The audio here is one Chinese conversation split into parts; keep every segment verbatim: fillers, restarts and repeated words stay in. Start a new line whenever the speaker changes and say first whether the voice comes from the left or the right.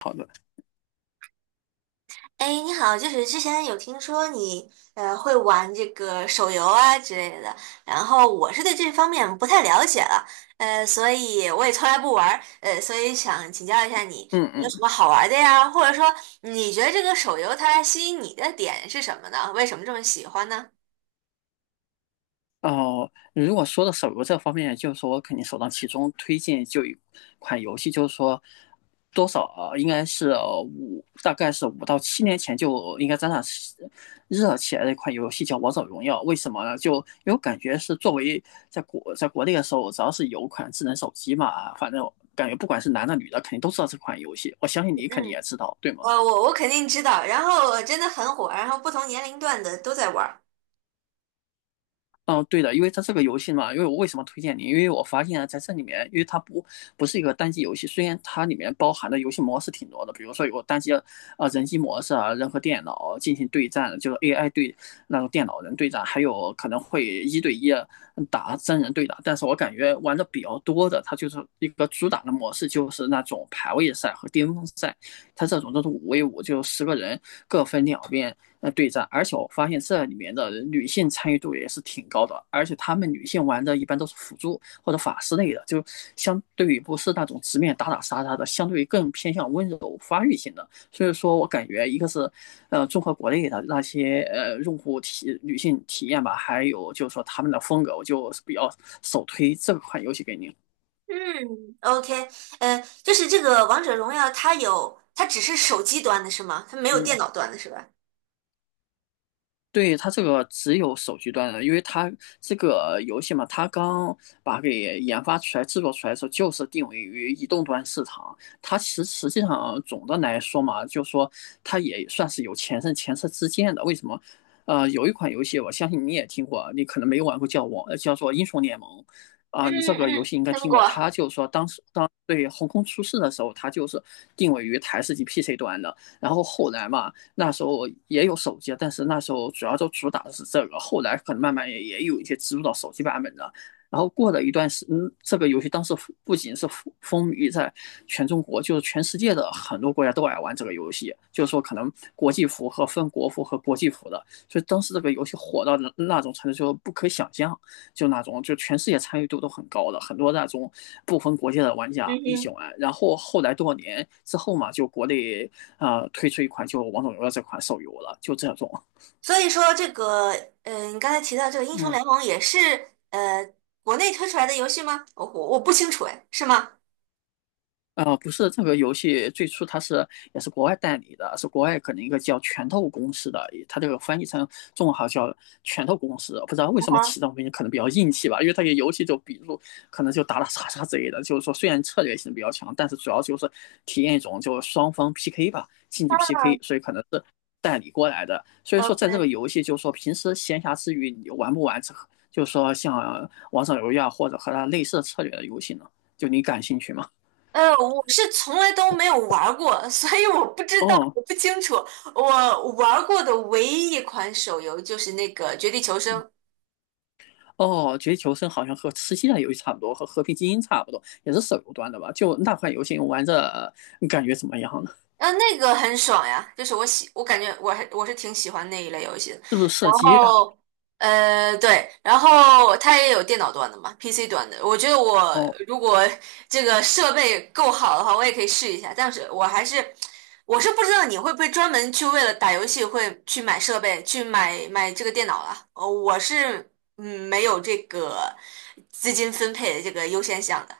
left: 好的。
right: 哎，你好，就是之前有听说你呃会玩这个手游啊之类的，然后我是对这方面不太了解了。呃，所以我也从来不玩儿，呃，所以想请教一下你
left: 嗯
right: 有什
left: 嗯，
right: 么好玩儿的呀？或者说你觉得这个手游它吸引你的点是什么呢？为什么这么喜欢呢？
left: 哦、呃如果说到手游这方面，就是说我肯定首当其冲推荐就一款游戏，就是说多少啊，应该是呃五，大概是五到七年前就应该沾上热起来的一款游戏叫《王者荣耀》。为什么呢？就因为我感觉是作为在国在国内的时候，只要是有款智能手机嘛，反正感觉不管是男的女的，肯定都知道这款游戏。我相信你肯定也
right: 嗯，
left: 知道，对
right: 我
left: 吗？
right: 我我肯定知道，然后真的很火，然后不同年龄段的都在玩儿。
left: 嗯，对的，因为它这个游戏嘛，因为我为什么推荐你？因为我发现啊，在这里面，因为它不不是一个单机游戏，虽然它里面包含的游戏模式挺多的，比如说有单机啊呃人机模式啊，人和电脑进行对战，就是 A I 对那种电脑人对战，还有可能会一对一打真人对打。但是我感觉玩的比较多的，它就是一个主打的模式，就是那种排位赛和巅峰赛，它这种都是五 v 五，就十个人各分两边，呃对战，而且我发现这里面的女性参与度也是挺高的，而且她们女性玩的一般都是辅助或者法师类的，就相对于不是那种直面打打杀杀的，相对于更偏向温柔发育型的。所以说我感觉一个是，呃，综合国内的那些呃用户体女性体验吧，还有就是说他们的风格，我就比较首推这款游戏给您。
right: 嗯，OK。呃，就是这个王者荣耀，它有，它只是手机端的是吗？它没有电
left: 嗯，
right: 脑端的是吧？
left: 对，它这个只有手机端的，因为它这个游戏嘛，它刚把它给研发出来、制作出来的时候，就是定位于移动端市场。它实实际上总的来说嘛，就说它也算是有前车前车之鉴的。为什么？呃，有一款游戏，我相信你也听过，你可能没有玩过，叫我叫做《英雄联盟》
right: 嗯
left: 啊，你这个游
right: 嗯，
left: 戏应该
right: 听
left: 听过。
right: 过。
left: 它就是说当时当对横空出世的时候，它就是定位于台式机 P C 端的，然后后来嘛。那时候也有手机，但是那时候主要就主打的是这个，后来可能慢慢也也有一些植入到手机版本的。然后过了一段时间，嗯，这个游戏当时不仅是风靡在全中国，就是全世界的很多国家都爱玩这个游戏。就是说，可能国际服和分国服和国际服的，所以当时这个游戏火到那种程度，就不可想象。就那种就全世界参与度都很高的，很多那种不分国界的玩
right: 嗯
left: 家一起
right: 哼。
left: 玩。然后后来多少年之后嘛，就国内啊、呃推出一款就《王者荣耀》这款手游了，就这种。
right: 所以说这个，嗯，你刚才提到这个英雄
left: 嗯，
right: 联盟也是呃国内推出来的游戏吗？我我我不清楚，哎，是吗？
left: 啊，不是这个游戏最初它是也是国外代理的，是国外可能一个叫拳头公司的，它这个翻译成中文好像叫拳头公司，不知道为什么
right: 啊
left: 起这种名字可能比较硬气吧，因为它这游戏就比如可能就打打杀杀之类的，就是说虽然策略性比较强，但是主要就是体验一种就是双方 P K 吧，竞技
right: 哈。
left: P K,所以可能是代理过来的，所以
right: 嗯
left: 说在这个
right: ，OK。
left: 游戏就是说平时闲暇之余你玩不玩这，个，就是说像王者荣耀或者和它类似的策略的游戏呢，就你感兴趣吗？
right: 呃，我是从来都没有玩儿过，所以我不知道，
left: 哦，
right: 我不清楚。我玩儿过的唯一一款手游就是那个《绝地求生》。
left: 嗯。哦，绝地求生好像和吃鸡的游戏差不多，和和平精英差不多，也是手游端的吧？就那款游戏玩着你感觉怎么样呢？
right: 啊，那个很爽呀，就是我喜，我感觉我还我是挺喜欢那一类游戏的。
left: 是不是射
right: 然
left: 击的？
right: 后，呃，对，然后它也有电脑端的嘛，P C 端的。我觉得我
left: 哦。
right: 如果这个设备够好的话，我也可以试一下。但是我还是，我是不知道你会不会专门去为了打游戏会去买设备，去买买这个电脑了。呃，我是嗯没有这个资金分配的这个优先项的，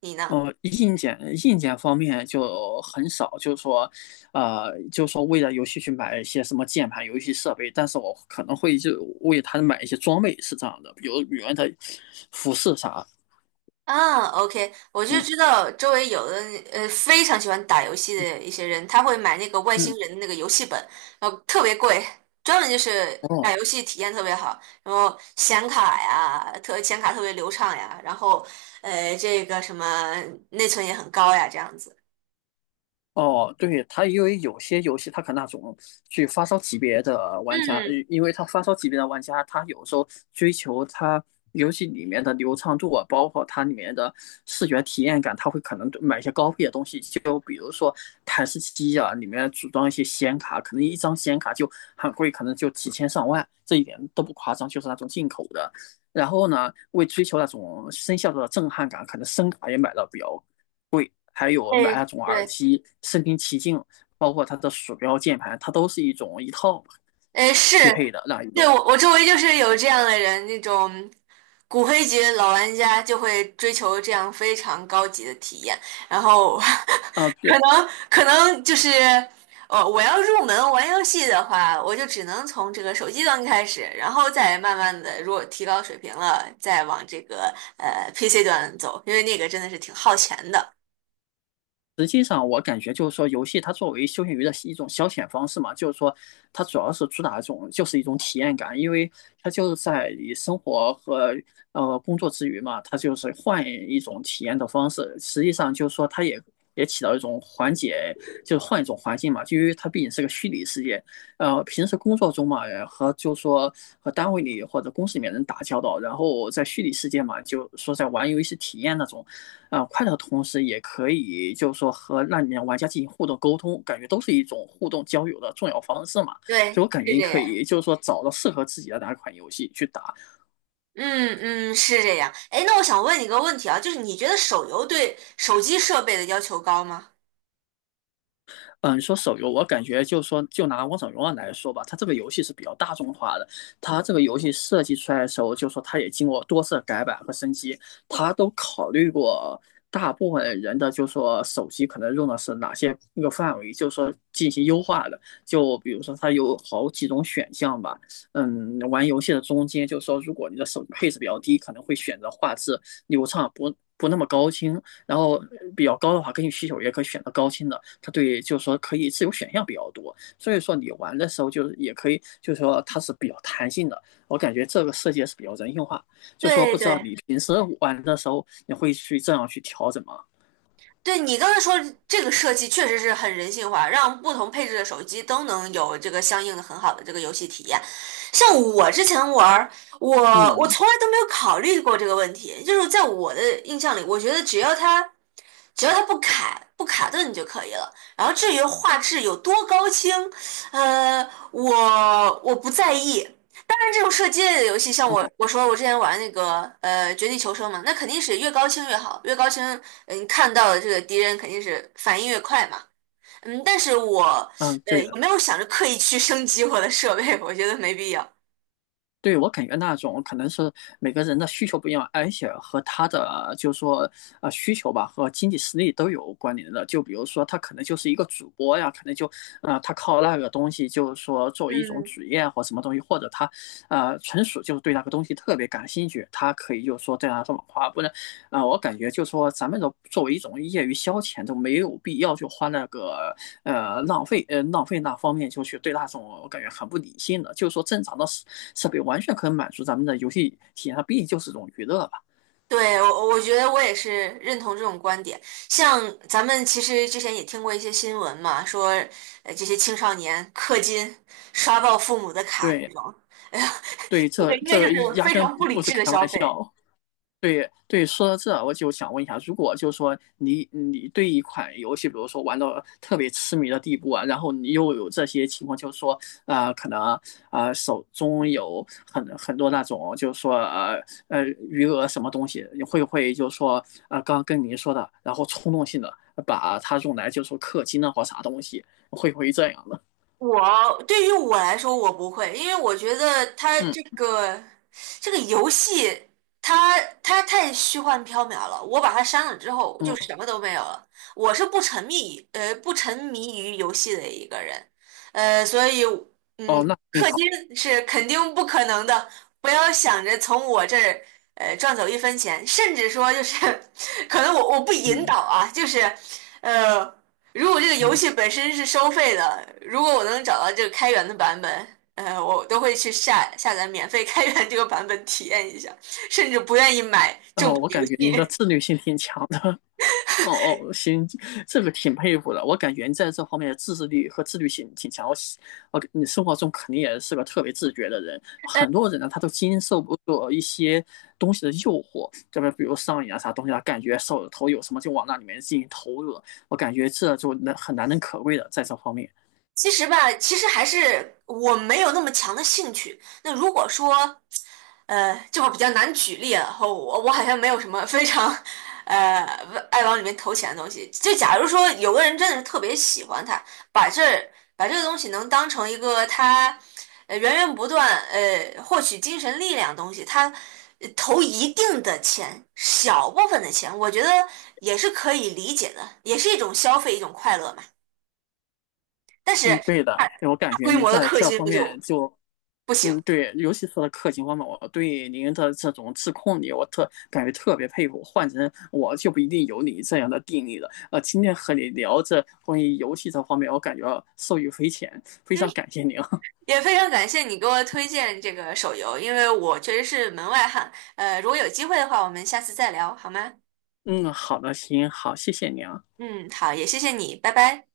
right: 你呢？
left: 哦，硬件硬件方面就很少，就是说，呃，就是说为了游戏去买一些什么键盘、游戏设备，但是我可能会就为他买一些装备，是这样的，比如女人的服饰啥，
right: 啊，OK，我就
left: 嗯。
right: 知道周围有的呃非常喜欢打游戏的一些人，他会买那个外星
left: 嗯，
right: 人的那个游戏本，然后特别贵，专门就是打
left: 哦。
right: 游戏体验特别好，然后显卡呀，特显卡特别流畅呀，然后呃这个什么内存也很高呀，这样子。
left: 哦，对，它因为有些游戏它可能那种去发烧级别的玩家，呃
right: 嗯，
left: 因为他发烧级别的玩家，他有时候追求他游戏里面的流畅度啊，包括它里面的视觉体验感，他会可能买一些高配的东西，就比如说台式机啊，里面组装一些显卡，可能一张显卡就很贵，可能就几千上万，这一点都不夸张，就是那种进口的。然后呢，为追求那种声效的震撼感，可能声卡也买的比较还有买
right: 对
left: 那种耳
right: 对。
left: 机，身临其境，包括它的鼠标、键盘，它都是一种一套
right: 哎，是，
left: 匹配的那一
right: 对，
left: 种。
right: 我我周围就是有这样的人，那种骨灰级的老玩家就会追求这样非常高级的体验，然后
left: 啊、
right: 可
left: 对。
right: 能可能就是，呃，我要入门玩游戏的话，我就只能从这个手机端开始，然后再慢慢的，如果提高水平了，再往这个呃 P C 端走，因为那个真的是挺耗钱的。
left: 实际上，我感觉就是说，游戏它作为休闲娱乐一种消遣方式嘛，就是说，它主要是主打一种就是一种体验感，因为它就是在你生活和呃工作之余嘛，它就是换一种体验的方式。实际上就是说，它也也起到一种缓解，就是换一种环境嘛，就因为它毕竟是个虚拟世界。呃，平时工作中嘛，呃和就是说和单位里或者公司里面人打交道，然后在虚拟世界嘛，就说在玩游戏体验那种啊、呃快乐的同时，也可以就是说和那里面玩家进行互动沟通，感觉都是一种互动交友的重要方式嘛。所以
right: 对，
left: 我感觉
right: 是
left: 你
right: 这
left: 可
right: 样。
left: 以就是说找到适合自己的哪款游戏去打，
right: 嗯嗯，是这样。哎，那我想问你个问题啊，就是你觉得手游对手机设备的要求高吗？
left: 嗯，说手游，我感觉就说就拿《王者荣耀》来说吧，它这个游戏是比较大众化的。它这个游戏设计出来的时候，就说它也经过多次改版和升级，它都考虑过大部分人的，就说手机可能用的是哪些那个范围，就说进行优化的。就比如说它有好几种选项吧，嗯，玩游戏的中间，就说如果你的手机配置比较低，可能会选择画质流畅不。不那么高清，然后比较高的话，根据需求也可以选择高清的；它对就是说可以自由选项比较多，所以说你玩的时候就是也可以，就是说它是比较弹性的。我感觉这个设计是比较人性化，就说
right: 对
left: 不知道
right: 对。
left: 你平时玩的时候你会去这样去调整吗？
right: 对你刚才说这个设计确实是很人性化，让不同配置的手机都能有这个相应的很好的这个游戏体验。像我之前玩儿，我我
left: 嗯，
right: 从来都没有考虑过这个问题，就是在我的印象里，我觉得只要它只要它不卡不卡顿就可以了。然后至于画质有多高清，呃，我我不在意。当然，这种射击类的游戏，像
left: 哦，
right: 我我说我之前玩那个呃《绝地求生》嘛，那肯定是越高清越好，越高清，嗯，看到的这个敌人肯定是反应越快嘛。嗯，但是我
left: 嗯，
right: 呃
left: 对
right: 也没
left: 的，
right: 有想着刻意去 升级我的设备，我觉得没必要。
left: 对，我感觉那种可能是每个人的需求不一样，而且和他的就是说呃需求吧和经济实力都有关联的。就比如说他可能就是一个主播呀，可能就呃他靠那个东西就是说作为一种
right: 嗯，
left: 职业或什么东西，或者他呃纯属就是对那个东西特别感兴趣，他可以就是说这样上网发布啊、呃我感觉就是说咱们的作为一种业余消遣，就没有必要就花那个呃浪费呃浪费那方面就去对那种我感觉很不理性的，就是说正常的设设备完全可以满足咱们的游戏体验，它毕竟就是一种娱乐吧。
right: 对，我我觉得我也是认同这种观点。像咱们其实之前也听过一些新闻嘛，说呃这些青少年氪金、刷爆父母的卡
left: 对。
right: 这种，哎呀，
left: 对，
right: 这个
left: 这
right: 应该就
left: 这
right: 是
left: 压
right: 非
left: 根
right: 常不理
left: 不是
right: 智的
left: 开
right: 消
left: 玩
right: 费。
left: 笑。对，对，说到这，我就想问一下，如果就是说你你对一款游戏，比如说玩到特别痴迷的地步啊，然后你又有这些情况，就是说，呃，可能呃手中有很很多那种，就是说呃呃余额什么东西，你会不会就是说啊，刚刚跟您说的，然后冲动性的把它用来就是说氪金啊或啥东西，会不会这样呢？
right: 我对于我来说，我不会，因为我觉得它
left: 嗯。
right: 这个这个游戏，它它太虚幻缥缈了。我把它删了之后，就
left: 嗯，
right: 什么都没有了。我是不沉迷于呃不沉迷于游戏的一个人，呃，所以。
left: 哦，那挺
right: 氪
left: 好。
right: 金是肯定不可能的，不要想着从我这儿呃赚走一分钱，甚至说就是 可能我我不引导
left: 嗯。
right: 啊，就是呃，如果这个游
left: 嗯，
right: 戏本身是收费的，如果我能找到这个开源的版本，呃，我都会去下下载免费开源这个版本体验一下，甚至不愿意买正
left: 哦，
right: 版
left: 我
right: 游
left: 感觉您的
right: 戏。
left: 自律性挺强的。哦。哦，行，这个挺佩服的。我感觉你在这方面的自制力和自律性挺强。我喜，我你生活中肯定也是个特别自觉的人。很多人呢，他都经受不住一些东西的诱惑，这边比如上瘾啊啥东西啊，他感觉手里头有什么就往那里面进行投入了。我感觉这就难很难能可贵的在这方面。
right: 其实吧，其实还是我没有那么强的兴趣。那如果说，呃，这会儿比较难举例啊，我我好像没有什么非常，呃，爱往里面投钱的东西。就假如说有个人真的是特别喜欢它，把这儿把这个东西能当成一个他，呃源源不断呃获取精神力量的东西，他呃投一定的钱，小部分的钱，我觉得也是可以理解的，也是一种消费，一种快乐嘛。但是
left: 嗯，对的，
right: 大
left: 我感
right: 大
left: 觉
right: 规
left: 你
right: 模的
left: 在
right: 氪
left: 这
right: 金
left: 方
right: 不就
left: 面就
right: 不行。
left: 嗯。对，尤其是氪金方面，我对您的这种自控力，我特感觉特别佩服。换成我就不一定有你这样的定力了。呃，今天和你聊这关于游戏这方面，我感觉受益匪浅，非
right: 嗯，
left: 常感谢您。
right: 也非常感谢你给我推荐这个手游，因为我确实是门外汉。呃，如果有机会的话，我们下次再聊好吗？
left: 嗯，好的，行，好，谢谢您啊。
right: 嗯，好，也谢谢你，拜拜。